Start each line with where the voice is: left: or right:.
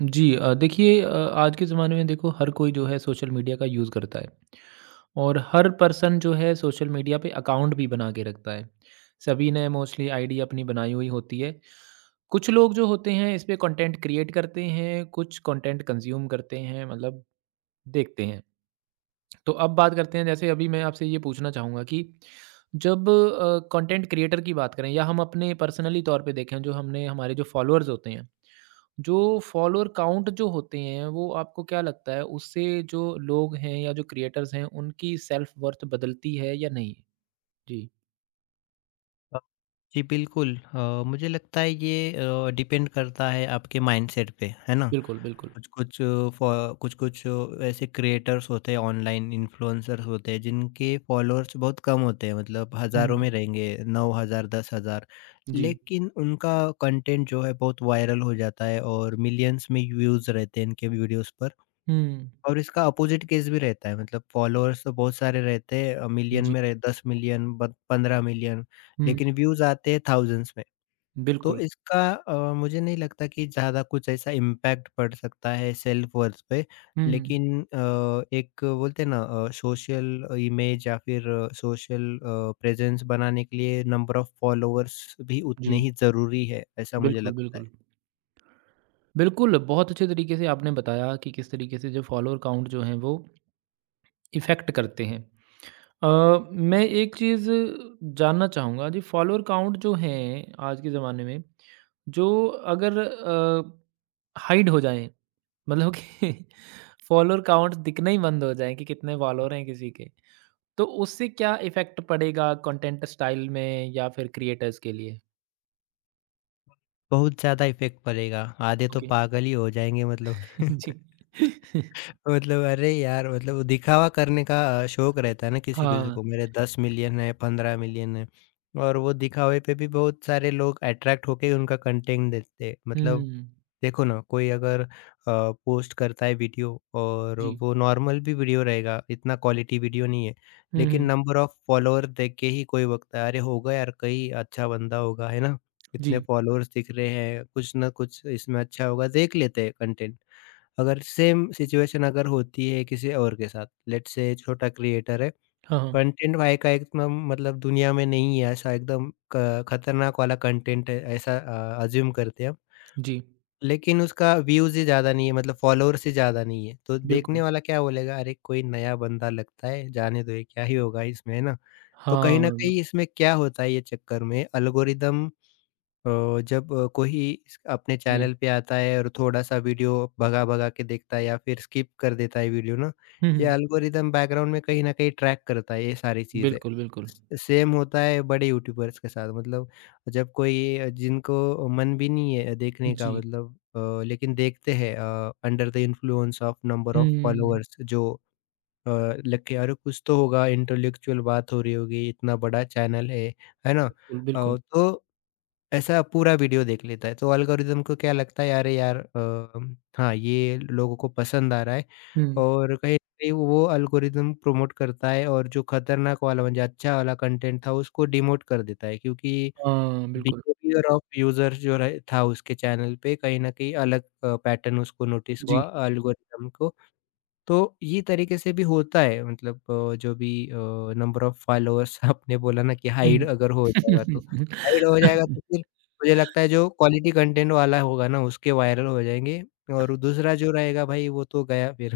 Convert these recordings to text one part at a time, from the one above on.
right: जी। देखिए, आज के ज़माने में देखो हर कोई जो है सोशल मीडिया का यूज़ करता है। और हर पर्सन जो है सोशल मीडिया पे अकाउंट भी बना के रखता है। सभी ने मोस्टली आईडी अपनी बनाई हुई होती है। कुछ लोग जो होते हैं इस पे कंटेंट क्रिएट करते हैं कुछ कंटेंट कंज्यूम करते हैं मतलब देखते हैं। तो अब बात करते हैं जैसे अभी मैं आपसे ये पूछना चाहूँगा कि जब कंटेंट क्रिएटर की बात करें या हम अपने पर्सनली तौर पे देखें जो हमने हमारे जो फॉलोअर्स होते हैं जो फॉलोअर काउंट जो होते हैं वो आपको क्या लगता है उससे जो लोग हैं या जो क्रिएटर्स हैं उनकी सेल्फ वर्थ बदलती है या नहीं? जी।
left: अ, जी बिल्कुल मुझे लगता है ये डिपेंड करता है आपके माइंडसेट पे है ना।
right: बिल्कुल, बिल्कुल।
left: कुछ कुछ कुछ ऐसे क्रिएटर्स होते हैं, ऑनलाइन इन्फ्लुएंसर्स होते हैं जिनके फॉलोअर्स बहुत कम होते हैं, मतलब हज़ारों
right: हुँ,
left: में रहेंगे। नौ हज़ार, दस हज़ार,
right: जी।
left: लेकिन उनका कंटेंट जो है बहुत वायरल हो जाता है और मिलियंस में व्यूज़ रहते हैं इनके वीडियोस पर।
right: हुँ,
left: और इसका अपोजिट केस भी रहता है, मतलब फॉलोअर्स तो बहुत सारे रहते हैं, मिलियन
right: जी।
left: में रहे, 10 मिलियन ब 15 मिलियन,
right: हुँ,
left: लेकिन व्यूज़ आते हैं थाउजेंड्स में। तो
right: बिल्कुल।
left: इसका मुझे नहीं लगता कि ज़्यादा कुछ ऐसा इम्पैक्ट पड़ सकता है सेल्फ वर्थ पे।
right: हुँ,
left: लेकिन एक बोलते हैं ना, सोशल इमेज या फिर सोशल प्रेज़ेंस बनाने के लिए नंबर ऑफ फॉलोअर्स भी उतने
right: जी।
left: ही ज़रूरी है, ऐसा मुझे
right: बिल्कुल,
left: लगता है।
right: बिल्कुल। बिल्कुल, बहुत अच्छे तरीके से आपने बताया कि किस तरीके से जो फॉलोअर काउंट जो हैं वो इफ़ेक्ट करते हैं। अ, मैं एक चीज़ जानना चाहूँगा जी फॉलोअर काउंट जो हैं आज के ज़माने में जो अगर हाइड हो जाएँ मतलब कि फॉलोअर काउंट दिखना ही बंद हो जाएँ कि कितने फॉलोअर हैं किसी के तो उससे क्या इफ़ेक्ट पड़ेगा कंटेंट स्टाइल में या फिर क्रिएटर्स के लिए?
left: बहुत ज़्यादा इफ़ेक्ट पड़ेगा, आधे तो
right: ओके।
left: पागल ही हो जाएँगे मतलब।
right: जी।
left: मतलब अरे यार, मतलब वो दिखावा करने का शौक रहता है ना किसी-किसी
right: हाँ।
left: को, मेरे 10 मिलियन है, 15 मिलियन है, और वो दिखावे पे भी बहुत सारे लोग अट्रैक्ट होके उनका कंटेंट देखते हैं। मतलब
right: हुँ।
left: देखो ना, कोई अगर पोस्ट करता है वीडियो, और
right: जी।
left: वो नॉर्मल भी वीडियो रहेगा, इतना क्वालिटी वीडियो नहीं है,
right: हुँ,
left: लेकिन
right: हुँ।
left: नंबर ऑफ फॉलोअर देख के ही कोई बकता है, अरे होगा यार कहीं, अच्छा बंदा होगा, है ना?
right: जी।
left: इतने फॉलोअर्स दिख रहे हैं, कुछ ना कुछ इसमें अच्छा होगा, देख लेते हैं कंटेंट। अगर सेम सिचुएशन अगर होती है किसी और के साथ, लेट्स से छोटा क्रिएटर है,
right: हाँ, हाँ।
left: कंटेंट भाई का एकदम मतलब दुनिया में नहीं है ऐसा, एकदम क खतरनाक वाला कंटेंट है ऐसा अज़्यूम करते हैं हम।
right: जी।
left: लेकिन उसका व्यूज़ ही ज़्यादा नहीं है, मतलब फॉलोअर्स ही ज़्यादा नहीं है, तो
right: बिल्कुल।
left: देखने वाला क्या बोलेगा, अरे कोई नया बंदा लगता है, जाने दो ये क्या ही होगा इसमें, है ना? तो कहीं
right: हाँ,
left: न
right: बिल्कुल।
left: कहीं इसमें क्या होता है, ये चक्कर में एल्गोरिदम, अ, जब कोई इस अपने
right: जी।
left: चैनल पे आता है और थोड़ा-सा वीडियो भगा-भगा के देखता है या फिर स्किप कर देता है वीडियो ना,
right: हुँ,
left: ये
right: हुँ।
left: एल्गोरिदम बैकग्राउंड में कहीं न कहीं ट्रैक करता है ये सारी चीज़ें।
right: बिल्कुल, बिल्कुल।
left: सेम होता है बड़े यूट्यूबर्स के साथ, मतलब जब कोई जिनको मन भी नहीं है देखने का,
right: जी।
left: मतलब लेकिन देखते हैं under the influence of number of
right: hmm,
left: followers जो, अ, लग के अरे कुछ तो होगा, इंटेलेक्चुअल बात हो रही होगी, इतना बड़ा चैनल है ना?
right: बिल्कुल, बिल्कुल।
left: तो ऐसा पूरा वीडियो देख लेता है, तो एल्गोरिदम को क्या लगता है, अरे यार हाँ, ये लोगों को पसंद आ रहा है।
right: हुँ।
left: और कहीं न कहीं वो एल्गोरिदम प्रमोट करता है, और जो खतरनाक वाला म्हणजे अच्छा वाला कंटेंट था उसको डिमोट कर देता है, क्योंकि
right: हाँ, बिल्कुल।
left: बिहेवियर ऑफ यूज़र जो रहे था उसके चैनल पे, कहीं न कहीं अलग पैटर्न उसको नोटिस
right: जी।
left: हुआ एल्गोरिदम को। तो ये तरीके से भी होता है, मतलब जो भी नंबर ऑफ फॉलोअर्स आपने बोला ना कि हाइड
right: हुँ।
left: अगर हो जाएगा, तो हाइड हो जाएगा तो फिर मुझे लगता है जो क्वालिटी कंटेंट वाला होगा ना, उसके वायरल हो जाएंगे, और दूसरा जो रहेगा भाई वो तो गया फिर।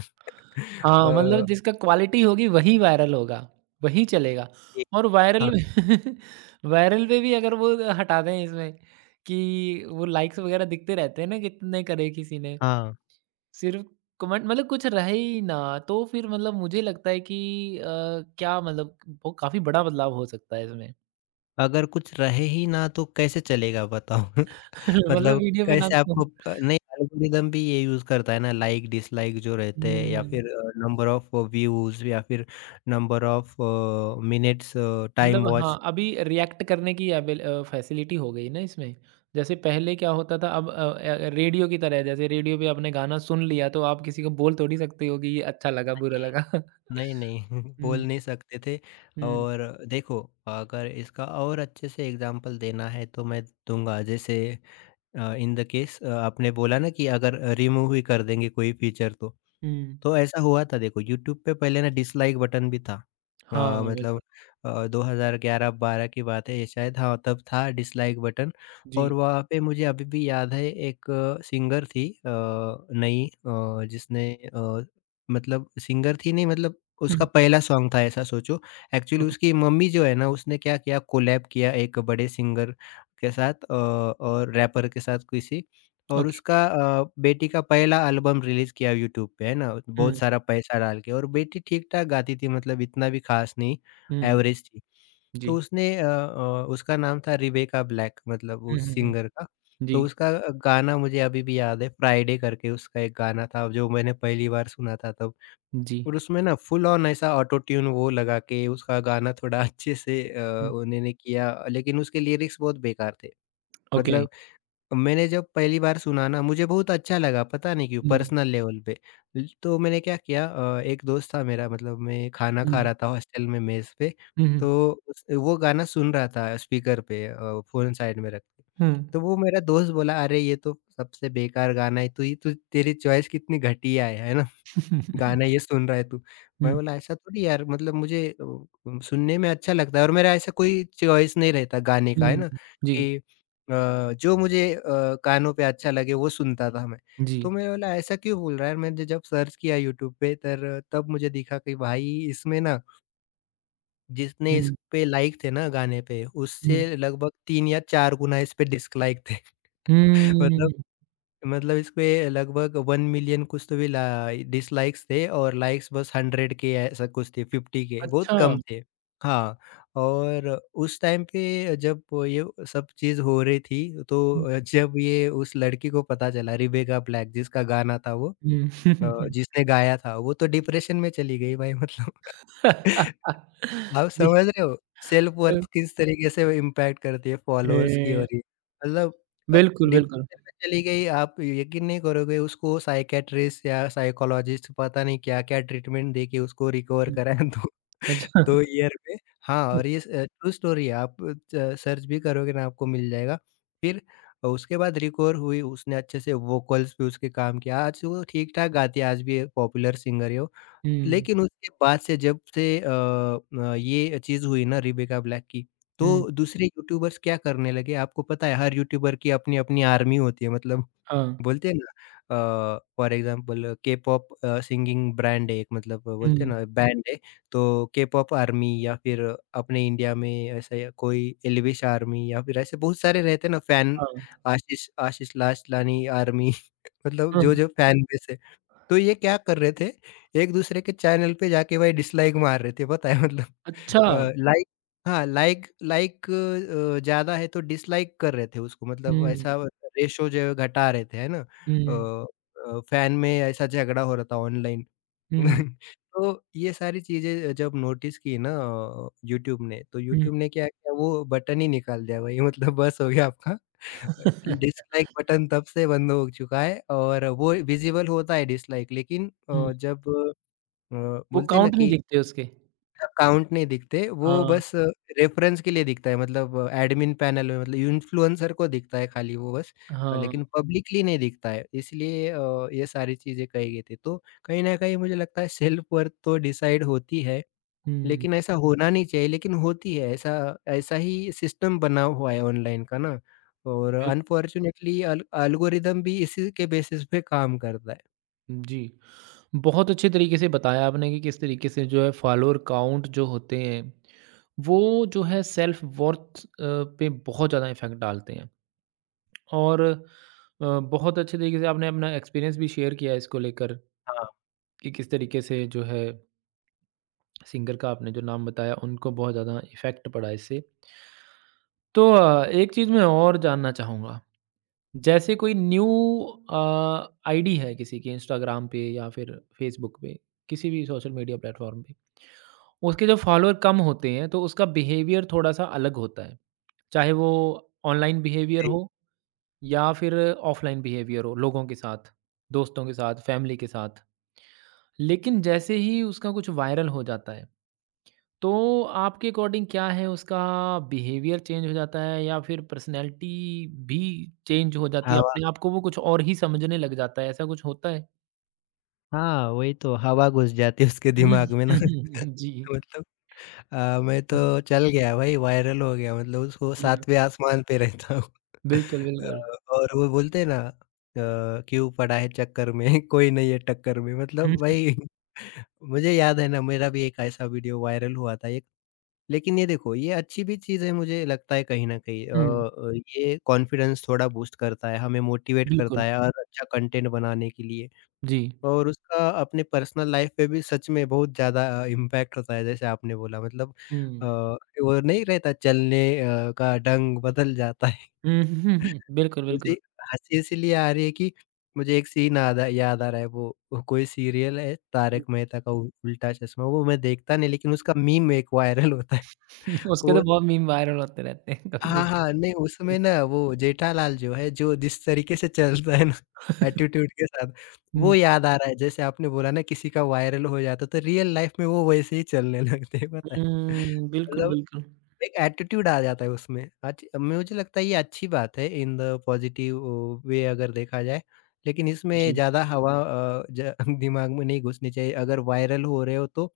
right: हाँ, मतलब
left: अ,
right: जिसका क्वालिटी होगी वही वायरल होगा, वही चलेगा
left: एक
right: और वायरल
left: हाँ,
right: वायरल पे भी अगर वो हटा दें इसमें कि वो लाइक्स वगैरह दिखते रहते हैं ना कितने करे किसी ने,
left: हाँ।
right: सिर्फ़ कमेंट मतलब कुछ रहे ही ना, तो फिर मतलब मुझे लगता है कि अ, क्या मतलब वो काफ़ी बड़ा बदलाव हो सकता है इसमें।
left: अगर कुछ रहे ही ना तो कैसे चलेगा बताओ?
right: मतलब
left: मतलब
right: वीडियो पे ना
left: कैसे
right: को
left: आपको प नहीं, एल्गोरिदम भी ये यूज़ करता है ना, लाइक डिसलाइक जो रहते हैं, या
right: हुँ।
left: फिर नंबर ऑफ व्यूज़, या फिर नंबर ऑफ मिनट्स, टाइम
right: मतलब हाँ,
left: वॉच।
right: अभी रिएक्ट करने की अवेल फैसिलिटी हो गई ना इसमें। जैसे पहले क्या होता था अब रेडियो की तरह है, जैसे रेडियो पे आपने गाना सुन लिया तो आप किसी को बोल थोड़ी सकते हो कि ये अच्छा लगा, बुरा लगा।
left: नहीं, नहीं, बोल
right: हुँ,
left: नहीं सकते थे।
right: हुँ,
left: और देखो, अगर इसका और अच्छे से एग्ज़ाम्पल देना है तो मैं दूँगा, जैसे इन द केस, आपने बोला ना कि अगर रिमूव ही कर देंगे कोई फीचर तो।
right: हुँ।
left: तो ऐसा हुआ था देखो, यूट्यूब पे पहले ना डिसलाइक बटन भी था।
right: हाँ,
left: अ, मतलब
right: बिल्कुल।
left: अ, 2011-12 की बात है ये शायद, हाँ, तब था डिसलाइक बटन। और
right: जी।
left: वहाँ पे मुझे अभी भी याद है, एक सिंगर थी नई, मतलब सिंगर थी नहीं, मतलब उसका
right: हुँ,
left: पहला सॉन्ग था ऐसा सोचो। एक्चुअली
right: ओके,
left: उसकी मम्मी जो है ना, उसने क्या किया, कोलैब किया एक बड़े सिंगर के साथ, और रैपर के साथ किसी, और
right: ओके।
left: उसका बेटी का पहला एल्बम रिलीज़ किया यूट्यूब पे, है ना? बहुत
right: हुँ,
left: सारा पैसा डाल के, और बेटी ठीक-ठाक गाती थी, मतलब इतना भी ख़ास नहीं,
right: हुँ,
left: एवरेज थी। तो
right: जी।
left: उसने उसका नाम था रिबेका ब्लैक, मतलब
right: हुँ,
left: उस
right: हुँ, हुँ।
left: सिंगर का।
right: जी,
left: तो उसका गाना मुझे अभी भी याद है, फ्राइडे करके उसका एक गाना था, जो मैंने पहली बार सुना था तब।
right: जी।
left: और उसमें ना फुल ऑन ऐसा ऑटो ट्यून वो लगा के उसका गाना थोड़ा अच्छे से
right: हुँ,
left: उन्होंने किया, लेकिन उसके लिरिक्स बहुत बेकार थे।
right: ओके।
left: मतलब मैंने जब पहली बार सुना ना, मुझे बहुत अच्छा लगा, पता नहीं क्यों,
right: हुँ,
left: पर्सनल लेवल पे। ल तो मैंने क्या किया, एक दोस्त था मेरा, मतलब मैं खाना खा
right: हुँ,
left: रहा था हॉस्टल में मेस पे,
right: हुँ, हुँ,
left: तो उस वो गाना सुन रहा था स्पीकर पे, फ़ोन साइड में रख के।
right: हुँ।
left: तो वो मेरा दोस्त बोला, अरे ये तो सबसे बेकार गाना है, तू ही तू, तेरी चॉइस कितनी घटिया है ना? गाना ये सुन रहा है तू।
right: हुँ,
left: मैं
right: हुँ,
left: बोला ऐसा थोड़ी यार, मतलब मुझे सुनने में अच्छा लगता है, और मेरा ऐसा कोई चॉइस नहीं रहता गाने का, है ना
right: जी,
left: कि जो मुझे कानों पे अच्छा लगे वो सुनता था मैं।
right: जी।
left: तो मैं बोला ऐसा क्यों बोल रहा है? मैंने जब सर्च किया यूट्यूब पे तर तब मुझे दिखा कि भाई इसमें ना जितने इस
right: हुँ,
left: पे लाइक थे ना गाने पे,
right: हुँ।
left: उससे लगभग 3 या 4 गुना इस पे डिसलाइक थे। मतलब
right: हुँ।
left: मतलब इस पे लगभग 1 मिलियन कुछ तो भी ला डिसलाइक्स थे, और लाइक्स बस 100 के ऐसा कुछ थे, 50 के, बहुत
right: अच्छा।
left: कम थे। हाँ, और उस टाइम पे जब ये सब चीज़ हो रही थी,
right: हुँ, हुँ।
left: तो जब ये उस लड़की को पता चला, रिबेका ब्लैक जिसका गाना था, वो जिसने गाया था, वो तो डिप्रेशन में चली गई भाई, मतलब। आप
right: जी,
left: समझ रहे हो? सेल्फ वर्थ
right: बिल
left: किस तरीके से इम्पैक्ट करती है फॉलोअर्स की,
right: ए,
left: और ये मतलब अ,
right: बिल्कुल, बिल्कुल।
left: डिप्रेशन में चली गई, आप यकीन नहीं करोगे, उसको साइकियाट्रिस्ट या साइकोलॉजिस्ट पता नहीं क्या-क्या ट्रीटमेंट देके उसको रिकवर
right: हुँ,
left: कराएँ 2 2
right: अच्छा।
left: ईयर में। हाँ, और ये ट्रू स्टोरी है, आप च सर्च भी करोगे ना आपको मिल जाएगा। फिर उसके बाद रिकवर हुई, उसने अच्छे से वोकल्स पे उसके काम किया। आज तो वो ठीक-ठाक गाती है, आज भी पॉपुलर सिंगर है वो।
right: हुँ,
left: लेकिन उसके बाद से, जब से ये चीज़ हुई ना रेबेका ब्लैक की,
right: हुँ,
left: तो दूसरे यूट्यूबर्स क्या करने लगे, आपको पता है हर यूट्यूबर की अपनी-अपनी आर्मी होती है, मतलब
right: हाँ।
left: बोलते हैं ना, for example K-pop singing brand है एक, मतलब बोलते हैं
right: हुँ,
left: ना बैंड है, तो के-पॉप आर्मी, या फिर अपने इंडिया में ऐसे कोई एल्विश आर्मी, या फिर ऐसे बहुत सारे रहते हैं ना फैन,
right: हाँ,
left: आशीष आशीष लासलानी आर्मी मतलब
right: हाँ।
left: जो-जो फैन बेस है। तो ये क्या कर रहे थे, एक-दूसरे के चैनल पे जाके भाई डिसलाइक मार रहे थे, पता है। मतलब
right: अच्छा।
left: अ, लाइक हाँ, लाइक लाइक ज़्यादा है तो डिसलाइक कर रहे थे उसको, मतलब
right: हुँ,
left: ऐसा रेशो जो है घटा रहे थे, है ना?
right: हुँ, हुँ,
left: फैन में ऐसा झगड़ा हो रहा था ऑनलाइन।
right: हुँ,
left: तो ये सारी चीज़ें जब नोटिस की ना यूट्यूब ने, तो यूट्यूब ने क्या किया, वो बटन ही निकाल दिया भाई, मतलब बस हो गया आपका। अ,
right: हुँ।
left: डिसलाइक बटन तब से बंद हो चुका है, और वो विज़िबल होता है डिसलाइक, लेकिन
right: हुँ,
left: जब अ,
right: वो
left: बोलते हैं ना
right: काउंट नहीं
left: कि
right: देखते उसके।
left: अकाउंट नहीं दिखते, वो
right: हाँ,
left: बस रेफ़रेंस के लिए दिखता है, मतलब एडमिन पैनल में, मतलब इन्फ्लुएंसर को दिखता है खाली, वो बस
right: हाँ।
left: लेकिन पब्लिकली नहीं दिखता है, इसलिए ये सारी चीज़ें कही गई थी। तो कहीं न कहीं मुझे लगता है सेल्फ वर्थ तो डिसाइड होती है,
right: हुँ, बिल्कुल।
left: लेकिन ऐसा होना नहीं चाहिए, लेकिन होती है, ऐसा ऐसा ही सिस्टम बना हुआ है ऑनलाइन का ना, और अनफॉर्च्यूनेटली अल एल्गोरिदम भी इसी के बेसिस पे काम करता है।
right: जी। बहुत अच्छे तरीके से बताया आपने कि किस तरीके से जो है फॉलोअर काउंट जो होते हैं, वो जो है सेल्फ वर्थ पे बहुत ज़्यादा इफ़ेक्ट डालते हैं। और बहुत अच्छे तरीके से आपने अपना एक्सपीरियंस भी शेयर किया है इसको लेकर
left: हाँ,
right: कि किस तरीके से जो है सिंगर का आपने जो नाम बताया उनको बहुत ज़्यादा इफ़ेक्ट पड़ा इससे। तो एक चीज़ मैं और जानना चाहूँगा जैसे कोई न्यू आईडी है किसी की इंस्टाग्राम पे या फिर फ़ेसबुक पे, किसी भी सोशल मीडिया प्लेटफ़ॉर्म पे, उसके जो फ़ॉलोअर कम होते हैं तो उसका बिहेवियर थोड़ा-सा अलग होता है। चाहे वो ऑनलाइन बिहेवियर हो या फिर ऑफ़लाइन बिहेवियर हो लोगों के साथ, दोस्तों के साथ, फ़ैमिली के साथ। लेकिन जैसे ही उसका कुछ वायरल हो जाता है तो आपके अकॉर्डिंग क्या है उसका बिहेवियर चेंज हो जाता है या फिर पर्सनैलिटी भी चेंज हो जाती है
left: हवा
right: अपने आप को वो कुछ और ही समझने लग जाता है ऐसा कुछ होता है?
left: हाँ, वही तो हवा घुस जाती है उसके दिमाग में ना।
right: हम्म, जी।
left: मतलब मैं
right: हुँ,
left: तो चल गया भाई, वायरल हो गया, मतलब उसको
right: हुँ।
left: सातवें आसमान पे रहता हूँ।
right: बिल्कुल, बिल्कुल।
left: और वो बोलते हैं ना, क्यों पड़ा है चक्कर में, कोई नहीं है टक्कर में,
right: हुँ,
left: मतलब भाई। मुझे याद है ना, मेरा भी एक ऐसा वीडियो वायरल हुआ था एक, लेकिन ये देखो ये अच्छी भी चीज़ है, मुझे लगता है कहीं न कहीं
right: हुँ,
left: ये कॉन्फिडेंस थोड़ा बूस्ट करता है, हमें मोटिवेट
right: बिल्कुल।
left: करता है और अच्छा कंटेंट बनाने के लिए।
right: जी।
left: और उसका अपने पर्सनल लाइफ पे भी सच में बहुत ज़्यादा इम्पैक्ट होता है, जैसे आपने बोला मतलब
right: हुँ।
left: वो नहीं रहता, चलने का ढंग बदल जाता है।
right: हुँ, बिल्कुल,
left: मुझे
right: बिल्कुल।
left: हँसी इसलिए आ रही है कि मुझे एक सीन आदा याद आ रहा है वो कोई सीरियल है तारक मेहता का उल्टा चश्मा। वो मैं देखता नहीं, लेकिन उसका मीम एक वायरल होता है।
right: उसके तो
left: वो
right: बहुत मीम वायरल होते रहते हैं कभी
left: हाँ,
right: कुछ।
left: हाँ, नहीं, उसमें
right: जी।
left: ना वो जेठालाल जो है, जो जिस तरीके से चलता है ना, एटीट्यूड के साथ, वो
right: हुँ।
left: याद आ रहा है। जैसे आपने बोला ना, किसी का वायरल हो जाता है, तो रियल लाइफ में वो वैसे ही चलने लगते हैं, पता है?
right: हुँ, बिल्कुल,
left: मतलब
right: बिल्कुल।
left: एक एटीट्यूड आ जाता है उसमें। अच्छ मुझे लगता है ये अच्छी बात है, इन द पॉजिटिव वे अगर देखा जाए। लेकिन इसमें
right: जी।
left: ज़्यादा हवा अ, ज दिमाग में नहीं घुसनी चाहिए। अगर वायरल हो रहे हो तो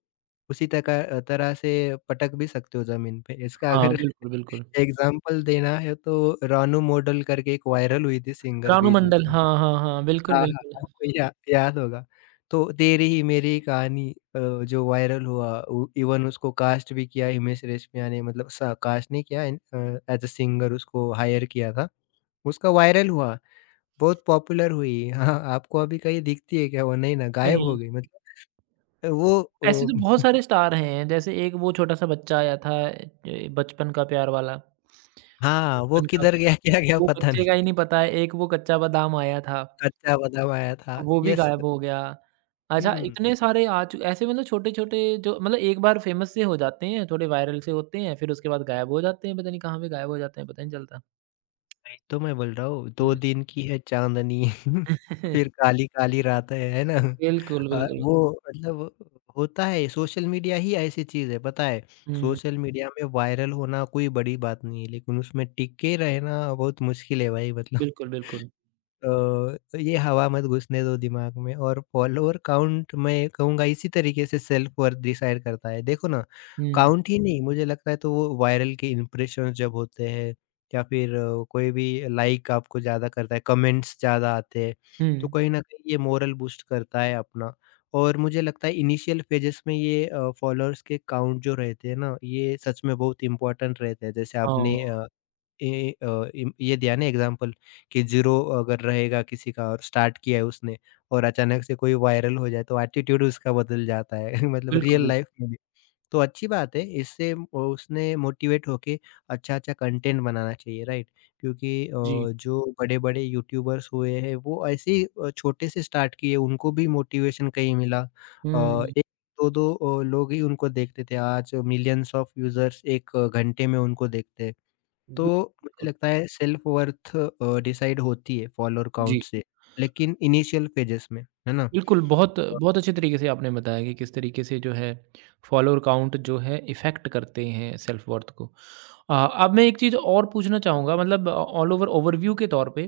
left: उसी तक तरह से पटक भी सकते हो ज़मीन पे। इसका
right: हाँ,
left: अगर
right: बिल्कुल, बिल्कुल।
left: एग्ज़ाम्पल देना है, तो रानू मॉडल करके एक वायरल हुई थी सिंगर
right: रानू
left: बीच-बीच
right: मंडल,
left: में।
right: हाँ, हाँ, हाँ। बिल्कुल,
left: हाँ, हाँ, हाँ।
right: बिल्कुल।
left: आपको याद होगा। तो तेरी ही मेरी ही कहानी, अ, जो वायरल हुआ, उ इवन उसको कास्ट भी किया हिमेश रेशमिया ने। मतलब स कास्ट नहीं किया, एज़ अ सिंगर उसको हायर किया था। उसका वायरल हुआ, बहुत पॉपुलर हुई। हाँ, आपको अभी कहीं दिखती है क्या वो? नहीं ना, गायब हो
right: सही।
left: गई मतलब। वो
right: ऐसे
left: ओ
right: तो बहुत सारे स्टार हैं, जैसे एक वो छोटा-सा बच्चा आया था ए, बचपन का प्यार वाला।
left: हाँ, वो
right: बचपन का
left: किधर
right: प्यार
left: गया, क्या गया
right: वो
left: पता
right: बच्चे
left: नहीं।
right: का ही नहीं पता है, एक वो कच्चा बादाम आया था,
left: कच्चा बादाम आया
right: तो
left: था।
right: वो भी
left: यस
right: गायब हो गया। अच्छा,
left: हुँ।
right: इतने सारे आ चु ऐसे मतलब छोटे-छोटे जो मतलब एक बार फेमस से हो जाते हैं, थोड़े वायरल से होते हैं, फिर उसके बाद गायब हो जाते हैं, पता नहीं कहाँ पे गायब हो जाते हैं, पता ही नहीं चलता।
left: वही तो मैं बोल रहा हूँ, 2
right: हुँ।
left: दिन की है चाँदनी फिर काली-काली रात है ना?
right: बिल्कुल, बिल्कुल।
left: वो मतलब होता है, सोशल मीडिया ही ऐसी चीज़ है पता है,
right: हुँ,
left: सोशल मीडिया में वायरल होना कोई बड़ी बात नहीं है, लेकिन उसमें टिके रहना बहुत मुश्किल है भाई। मतलब
right: बिल्कुल, बिल्कुल।
left: तो ये हवा मत घुसने दो दिमाग में। और फॉलोअर काउंट, मैं कहूँगा, इसी तरीके से सेल्फ वर्थ डिसाइड करता है। देखो ना,
right: हुँ,
left: काउंट ही नहीं मुझे लगता है, तो वो वायरल के इंप्रेशंस जब होते हैं या फिर कोई भी लाइक आपको ज़्यादा करता है, कमेंट्स ज़्यादा आते हैं, तो
right: हुँ।
left: कहीं न कहीं ये मोरल बूस्ट करता है अपना। और मुझे लगता है इनिशियल फेजेस में ये फॉलोअर्स के काउंट जो रहते हैं ना, ये सच में बहुत इम्पोर्टेंट रहते हैं। जैसे
right: हाँ,
left: आपने अ ए, अ, इम ये दिया ना एग्जांपल कि 0 अगर रहेगा किसी का और स्टार्ट किया है उसने और अचानक से कोई वायरल हो जाए, तो एटीट्यूड उसका बदल जाता है मतलब
right: बिल्कुल,
left: रियल
right: बिल्कुल।
left: लाइफ में भी। तो अच्छी बात है, इससे वो उसने मोटिवेट होके अच्छा-अच्छा कंटेंट बनाना चाहिए, राइट? क्योंकि
right: जी।
left: जो बड़े-बड़े यूट्यूबर्स हुए हैं, वो ऐसे ही छोटे से स्टार्ट किए, उनको भी मोटिवेशन कहीं मिला।
right: हुँ,
left: 1-2 दो दो लोग ही उनको देखते थे, आज मिलियंस ऑफ यूज़र्स 1 घंटे में उनको देखते हैं। तो मुझे
right: बिल्कुल।
left: लगता है सेल्फ वर्थ डिसाइड होती है फॉलोअर
right: जी।
left: काउंट से, लेकिन इनिशियल फ़ेजेस में, है ना?
right: बिल्कुल, बहुत बहुत अच्छे तरीके से आपने बताया कि किस तरीके से जो है फॉलोअर काउंट जो है इफ़ेक्ट करते हैं सेल्फ वर्थ को। अब मैं एक चीज़ और पूछना चाहूँगा मतलब ऑल ओवर ओवरव्यू के तौर पे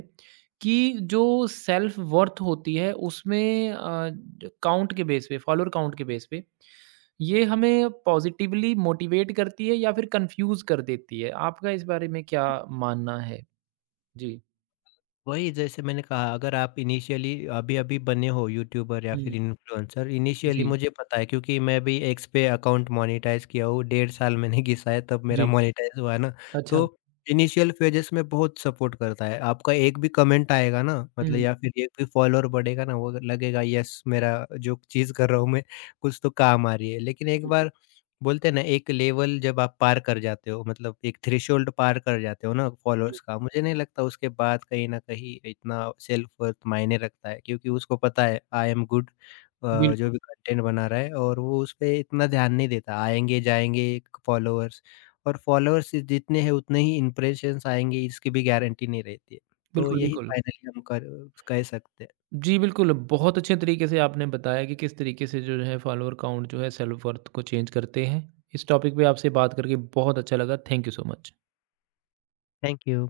right: कि जो सेल्फ वर्थ होती है उसमें ज काउंट के बेस पे फॉलोअर काउंट के बेस पे, ये हमें पॉज़िटिवली मोटिवेट करती है या फिर कन्फ्यूज़ कर देती है? आपका इस बारे में क्या मानना है? जी।
left: वही जैसे मैंने कहा, अगर आप इनिशियली अभी-अभी बने हो यूट्यूबर या
right: हुँ,
left: फिर इन्फ्लुएंसर, इनिशियली
right: जी,
left: मुझे पता है, क्योंकि मैं भी एक्स पे अकाउंट मोनेटाइज़ किया हूँ, 1.5 साल मैंने घिसाया तब मेरा
right: जी।
left: मोनेटाइज़ हुआ है ना।
right: अच्छा।
left: तो इनिशियल फ़ेजेस में बहुत सपोर्ट करता है, आपका एक भी कमेंट आएगा ना मतलब,
right: हुँ,
left: या फिर एक भी फॉलोअर बढ़ेगा ना, वो लगेगा यस, मेरा जो चीज़ कर रहा हूँ मैं, कुछ तो काम आ रही है। लेकिन एक
right: बिल्कुल,
left: बार बोलते हैं ना, एक लेवल जब आप पार कर जाते हो, मतलब एक थ्रेशोल्ड पार कर जाते हो ना
right: जी,
left: फॉलोअर्स का, मुझे नहीं लगता उसके बाद कहीं ना कहीं इतना सेल्फ वर्थ मायने रखता है, क्योंकि उसको पता है आई एम गुड,
right: बिल्कुल।
left: जो भी कंटेंट बना रहा है। और वो उस पे इतना ध्यान नहीं देता, आएंगे जाएंगे फॉलोअर्स, और फॉलोअर्स जितने हैं उतने ही इम्प्रेशंस आएंगे, इसकी भी गारंटी नहीं रहती है। तो
right: बिल्कुल,
left: यही
right: बिल्कुल।
left: फाइनली हम कर कह सकते हैं।
right: जी, बिल्कुल, बहुत अच्छे तरीके से आपने बताया कि किस तरीके से जो है फॉलोअर काउंट जो है सेल्फ वर्थ को चेंज करते हैं। इस टॉपिक पे आपसे बात करके बहुत अच्छा लगा। Thank you so much.
left: Thank you